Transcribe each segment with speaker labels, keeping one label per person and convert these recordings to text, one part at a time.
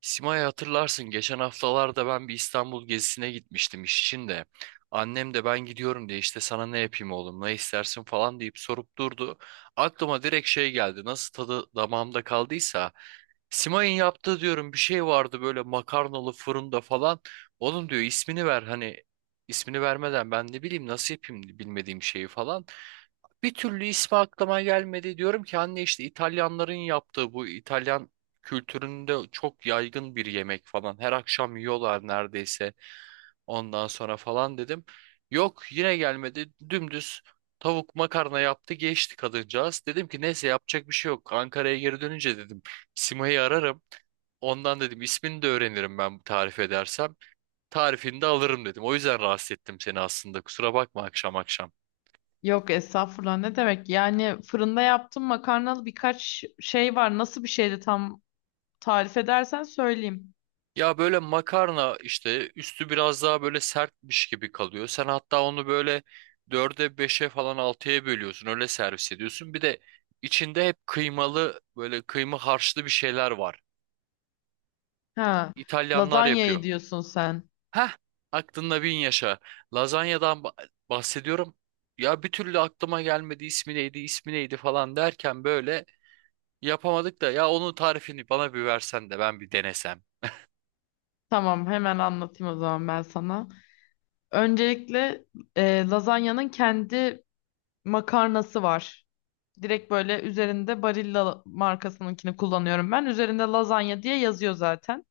Speaker 1: Simay hatırlarsın geçen haftalarda ben bir İstanbul gezisine gitmiştim iş için de. Annem de ben gidiyorum diye işte sana ne yapayım oğlum ne istersin falan deyip sorup durdu. Aklıma direkt şey geldi nasıl tadı damağımda kaldıysa. Simay'ın yaptığı diyorum bir şey vardı böyle makarnalı fırında falan. Oğlum diyor ismini ver hani ismini vermeden ben ne bileyim nasıl yapayım bilmediğim şeyi falan. Bir türlü ismi aklıma gelmedi diyorum ki anne işte İtalyanların yaptığı bu İtalyan kültüründe çok yaygın bir yemek falan. Her akşam yiyorlar neredeyse ondan sonra falan dedim. Yok yine gelmedi dümdüz tavuk makarna yaptı geçti kadıncağız. Dedim ki neyse yapacak bir şey yok. Ankara'ya geri dönünce dedim Sima'yı ararım. Ondan dedim ismini de öğrenirim ben tarif edersem. Tarifini de alırım dedim. O yüzden rahatsız ettim seni aslında. Kusura bakma akşam akşam.
Speaker 2: Yok, estağfurullah, ne demek? Yani fırında yaptığım makarnalı birkaç şey var. Nasıl bir şeydi tam, tarif edersen söyleyeyim.
Speaker 1: Ya böyle makarna işte üstü biraz daha böyle sertmiş gibi kalıyor. Sen hatta onu böyle dörde beşe falan altıya bölüyorsun öyle servis ediyorsun. Bir de içinde hep kıymalı böyle kıyma harçlı bir şeyler var.
Speaker 2: Ha,
Speaker 1: İtalyanlar yapıyor.
Speaker 2: lazanyayı diyorsun sen.
Speaker 1: Heh aklında bin yaşa. Lazanyadan bahsediyorum. Ya bir türlü aklıma gelmedi ismi neydi ismi neydi falan derken böyle yapamadık da ya onun tarifini bana bir versen de ben bir denesem.
Speaker 2: Tamam, hemen anlatayım o zaman ben sana. Öncelikle lazanyanın kendi makarnası var. Direkt böyle üzerinde Barilla markasınınkini kullanıyorum ben. Üzerinde lazanya diye yazıyor zaten.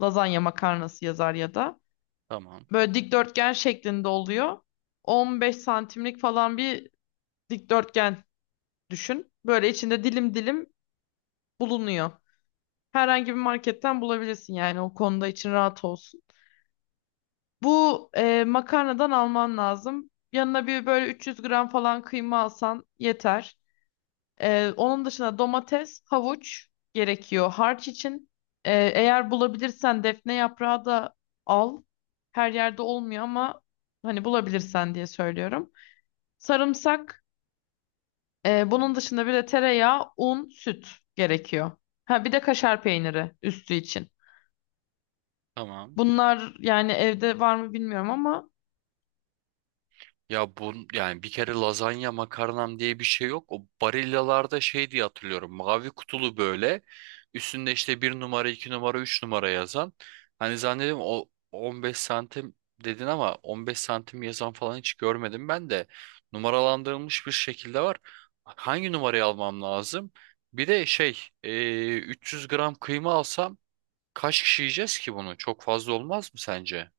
Speaker 2: Lazanya makarnası yazar ya da.
Speaker 1: Tamam
Speaker 2: Böyle dikdörtgen şeklinde oluyor. 15 santimlik falan bir dikdörtgen düşün. Böyle içinde dilim dilim bulunuyor. Herhangi bir marketten bulabilirsin, yani o konuda için rahat olsun. Bu makarnadan alman lazım. Yanına bir böyle 300 gram falan kıyma alsan yeter. Onun dışında domates, havuç gerekiyor harç için. Eğer bulabilirsen defne yaprağı da al. Her yerde olmuyor ama hani bulabilirsen diye söylüyorum. Sarımsak, bunun dışında bir de tereyağı, un, süt gerekiyor. Ha, bir de kaşar peyniri üstü için.
Speaker 1: tamam.
Speaker 2: Bunlar yani evde var mı bilmiyorum ama
Speaker 1: Ya bu yani bir kere lazanya makarnam diye bir şey yok. O Barilla'larda şey diye hatırlıyorum. Mavi kutulu böyle. Üstünde işte bir numara, iki numara, üç numara yazan. Hani zannediyorum o 15 santim dedin ama 15 santim yazan falan hiç görmedim ben de. Numaralandırılmış bir şekilde var. Hangi numarayı almam lazım? Bir de şey 300 gram kıyma alsam kaç kişi yiyeceğiz ki bunu? Çok fazla olmaz mı sence?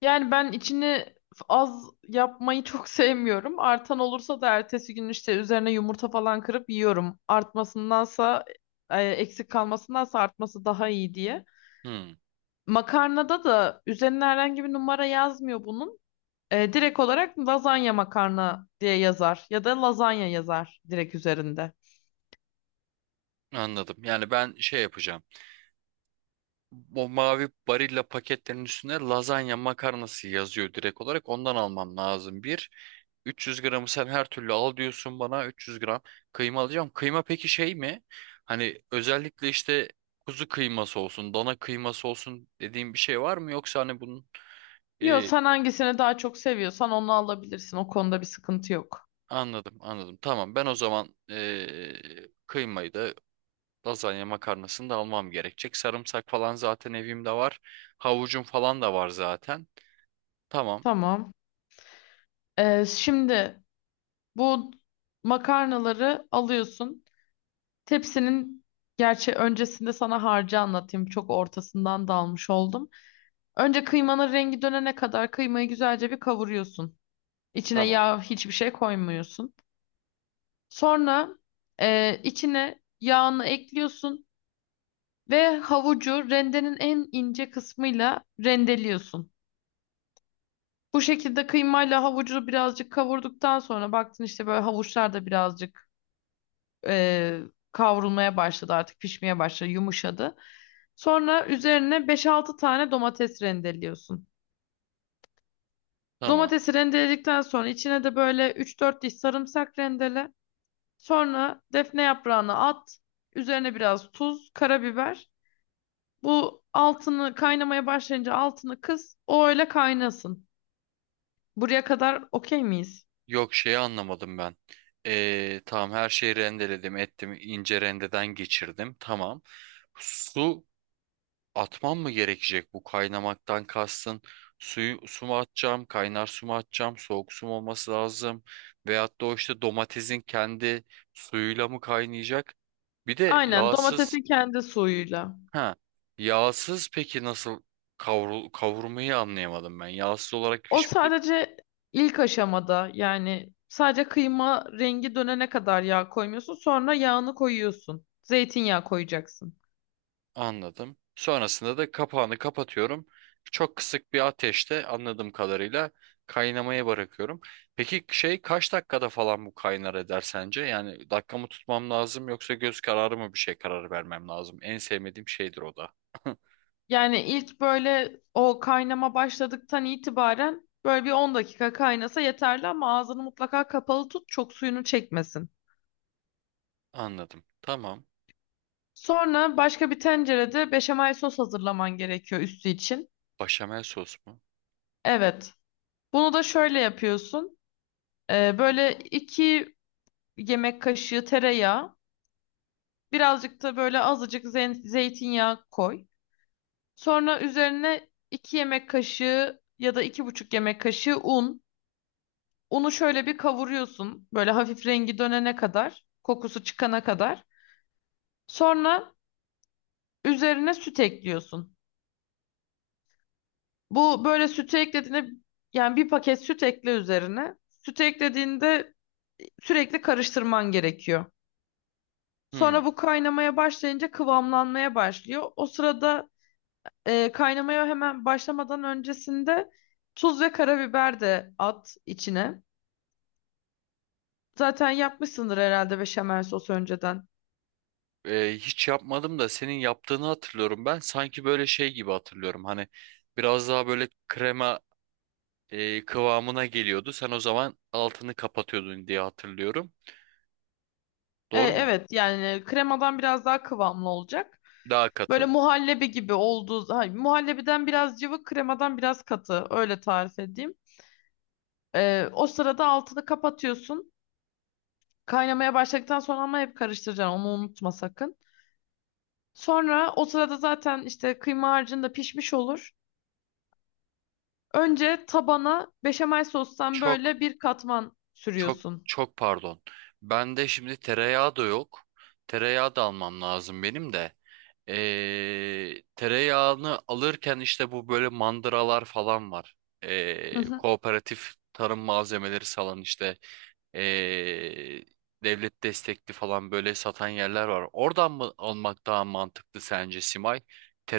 Speaker 2: yani ben içini az yapmayı çok sevmiyorum. Artan olursa da ertesi gün işte üzerine yumurta falan kırıp yiyorum. Artmasındansa, eksik kalmasındansa artması daha iyi diye.
Speaker 1: Hmm,
Speaker 2: Makarnada da üzerine herhangi bir numara yazmıyor bunun. E, direkt olarak lazanya makarna diye yazar ya da lazanya yazar direkt üzerinde.
Speaker 1: anladım. Yani ben şey yapacağım. O mavi Barilla paketlerin üstüne lazanya makarnası yazıyor direkt olarak. Ondan almam lazım. Bir, 300 gramı sen her türlü al diyorsun bana. 300 gram kıyma alacağım. Kıyma peki şey mi? Hani özellikle işte kuzu kıyması olsun, dana kıyması olsun dediğim bir şey var mı? Yoksa hani bunun...
Speaker 2: Yo,
Speaker 1: e,
Speaker 2: sen hangisini daha çok seviyorsan onu alabilirsin. O konuda bir sıkıntı yok.
Speaker 1: anladım, anladım. Tamam ben o zaman kıymayı da lazanya makarnasını da almam gerekecek. Sarımsak falan zaten evimde var. Havucum falan da var zaten. Tamam,
Speaker 2: Tamam. E, şimdi bu makarnaları alıyorsun. Tepsinin, gerçi öncesinde sana harcı anlatayım. Çok ortasından dalmış oldum. Önce kıymanın rengi dönene kadar kıymayı güzelce bir kavuruyorsun. İçine
Speaker 1: tamam.
Speaker 2: yağ, hiçbir şey koymuyorsun. Sonra içine yağını ekliyorsun ve havucu rendenin en ince kısmıyla rendeliyorsun. Bu şekilde kıymayla havucu birazcık kavurduktan sonra baktın işte böyle havuçlar da birazcık e, kavrulmaya başladı, artık pişmeye başladı, yumuşadı. Sonra üzerine beş-altı tane domates rendeliyorsun.
Speaker 1: Tamam.
Speaker 2: Domatesi rendeledikten sonra içine de böyle üç-dört diş sarımsak rendele. Sonra defne yaprağını at. Üzerine biraz tuz, karabiber. Bu altını, kaynamaya başlayınca altını kıs. O öyle kaynasın. Buraya kadar okey miyiz?
Speaker 1: Yok şeyi anlamadım ben. Tamam her şeyi rendeledim ettim ince rendeden geçirdim. Tamam. Su atmam mı gerekecek bu kaynamaktan kastın? Suyu su mu atacağım? Kaynar su mu atacağım? Soğuk su mu olması lazım? Veyahut da o işte domatesin kendi suyuyla mı kaynayacak? Bir de
Speaker 2: Aynen,
Speaker 1: yağsız
Speaker 2: domatesin kendi suyuyla.
Speaker 1: ha yağsız peki nasıl kavurmayı anlayamadım ben. Yağsız olarak
Speaker 2: O
Speaker 1: hiçbir
Speaker 2: sadece ilk aşamada, yani sadece kıyma rengi dönene kadar yağ koymuyorsun. Sonra yağını koyuyorsun. Zeytinyağı koyacaksın.
Speaker 1: Anladım. Sonrasında da kapağını kapatıyorum. Çok kısık bir ateşte anladığım kadarıyla kaynamaya bırakıyorum. Peki şey kaç dakikada falan bu kaynar eder sence? Yani dakika mı tutmam lazım yoksa göz kararı mı bir şey kararı vermem lazım? En sevmediğim şeydir o da.
Speaker 2: Yani ilk böyle o kaynama başladıktan itibaren böyle bir 10 dakika kaynasa yeterli, ama ağzını mutlaka kapalı tut, çok suyunu çekmesin.
Speaker 1: Anladım. Tamam.
Speaker 2: Sonra başka bir tencerede beşamel sos hazırlaman gerekiyor üstü için.
Speaker 1: Başamel sos mu?
Speaker 2: Evet. Bunu da şöyle yapıyorsun. Böyle iki yemek kaşığı tereyağı. Birazcık da böyle azıcık zeytinyağı koy. Sonra üzerine 2 yemek kaşığı ya da iki buçuk yemek kaşığı un. Unu şöyle bir kavuruyorsun. Böyle hafif rengi dönene kadar, kokusu çıkana kadar. Sonra üzerine süt ekliyorsun. Bu böyle sütü eklediğinde, yani bir paket süt ekle üzerine. Sütü eklediğinde sürekli karıştırman gerekiyor.
Speaker 1: Hmm.
Speaker 2: Sonra bu kaynamaya başlayınca kıvamlanmaya başlıyor. O sırada kaynamaya hemen başlamadan öncesinde tuz ve karabiber de at içine. Zaten yapmışsındır herhalde beşamel sos önceden.
Speaker 1: Hiç yapmadım da senin yaptığını hatırlıyorum ben. Sanki böyle şey gibi hatırlıyorum. Hani biraz daha böyle krema kıvamına geliyordu. Sen o zaman altını kapatıyordun diye hatırlıyorum.
Speaker 2: E,
Speaker 1: Doğru mu?
Speaker 2: evet, yani kremadan biraz daha kıvamlı olacak.
Speaker 1: Daha
Speaker 2: Böyle
Speaker 1: katı.
Speaker 2: muhallebi gibi olduğu, hayır, muhallebiden biraz cıvık, kremadan biraz katı, öyle tarif edeyim. E, o sırada altını kapatıyorsun. Kaynamaya başladıktan sonra, ama hep karıştıracaksın onu, unutma sakın. Sonra o sırada zaten işte kıyma harcın da pişmiş olur. Önce tabana beşamel sostan
Speaker 1: Çok
Speaker 2: böyle bir katman
Speaker 1: çok
Speaker 2: sürüyorsun.
Speaker 1: çok pardon. Bende şimdi tereyağı da yok. Tereyağı da almam lazım benim de. Tereyağını alırken işte bu böyle mandıralar falan var.
Speaker 2: Hı hı.
Speaker 1: Kooperatif tarım malzemeleri salan işte ee, devlet destekli falan böyle satan yerler var. Oradan mı almak daha mantıklı sence Simay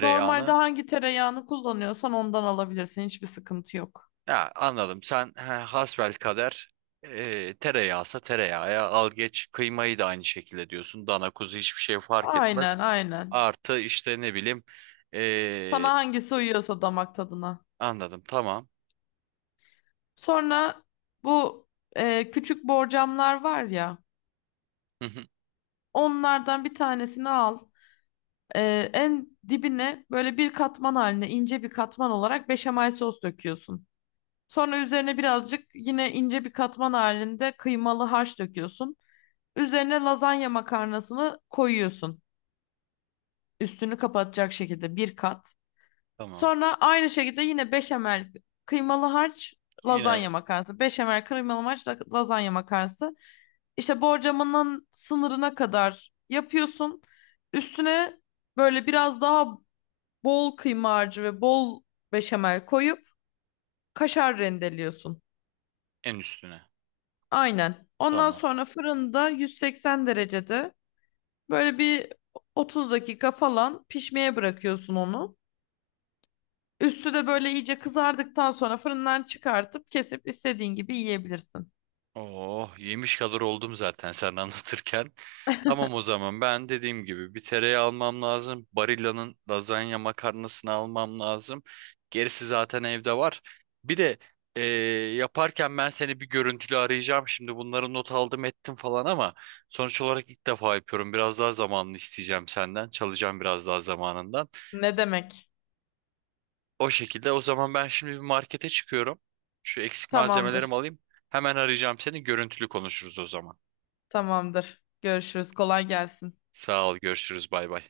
Speaker 2: Normalde hangi tereyağını kullanıyorsan ondan alabilirsin. Hiçbir sıkıntı yok.
Speaker 1: Ya anladım. Sen hasbelkader tereyağsa tereyağı al geç kıymayı da aynı şekilde diyorsun. Dana kuzu hiçbir şey fark etmez.
Speaker 2: Aynen, aynen.
Speaker 1: Artı işte ne bileyim e,
Speaker 2: Sana hangisi uyuyorsa damak tadına.
Speaker 1: anladım tamam.
Speaker 2: Sonra bu küçük borcamlar var ya,
Speaker 1: Hı hı,
Speaker 2: onlardan bir tanesini al. E, en dibine böyle bir katman haline, ince bir katman olarak beşamel sos döküyorsun. Sonra üzerine birazcık yine ince bir katman halinde kıymalı harç döküyorsun. Üzerine lazanya makarnasını koyuyorsun. Üstünü kapatacak şekilde bir kat.
Speaker 1: tamam.
Speaker 2: Sonra aynı şekilde yine beşamel, kıymalı harç,
Speaker 1: Yine
Speaker 2: lazanya makarnası. Beşamel, kıymalı harç, lazanya makarnası. İşte borcamının sınırına kadar yapıyorsun. Üstüne böyle biraz daha bol kıyma harcı ve bol beşamel koyup kaşar rendeliyorsun.
Speaker 1: en üstüne.
Speaker 2: Aynen. Ondan
Speaker 1: Tamam.
Speaker 2: sonra fırında 180 derecede böyle bir 30 dakika falan pişmeye bırakıyorsun onu. Üstü de böyle iyice kızardıktan sonra fırından çıkartıp kesip istediğin gibi yiyebilirsin.
Speaker 1: Oh, yemiş kadar oldum zaten sen anlatırken. Tamam o zaman ben dediğim gibi bir tereyağı almam lazım. Barilla'nın lazanya makarnasını almam lazım. Gerisi zaten evde var. Bir de eee, yaparken ben seni bir görüntülü arayacağım. Şimdi bunları not aldım ettim falan ama sonuç olarak ilk defa yapıyorum. Biraz daha zamanını isteyeceğim senden. Çalacağım biraz daha zamanından.
Speaker 2: Ne demek?
Speaker 1: O şekilde o zaman ben şimdi bir markete çıkıyorum. Şu eksik malzemelerimi
Speaker 2: Tamamdır.
Speaker 1: alayım. Hemen arayacağım seni. Görüntülü konuşuruz o zaman.
Speaker 2: Tamamdır. Görüşürüz. Kolay gelsin.
Speaker 1: Sağ ol, görüşürüz, bay bay.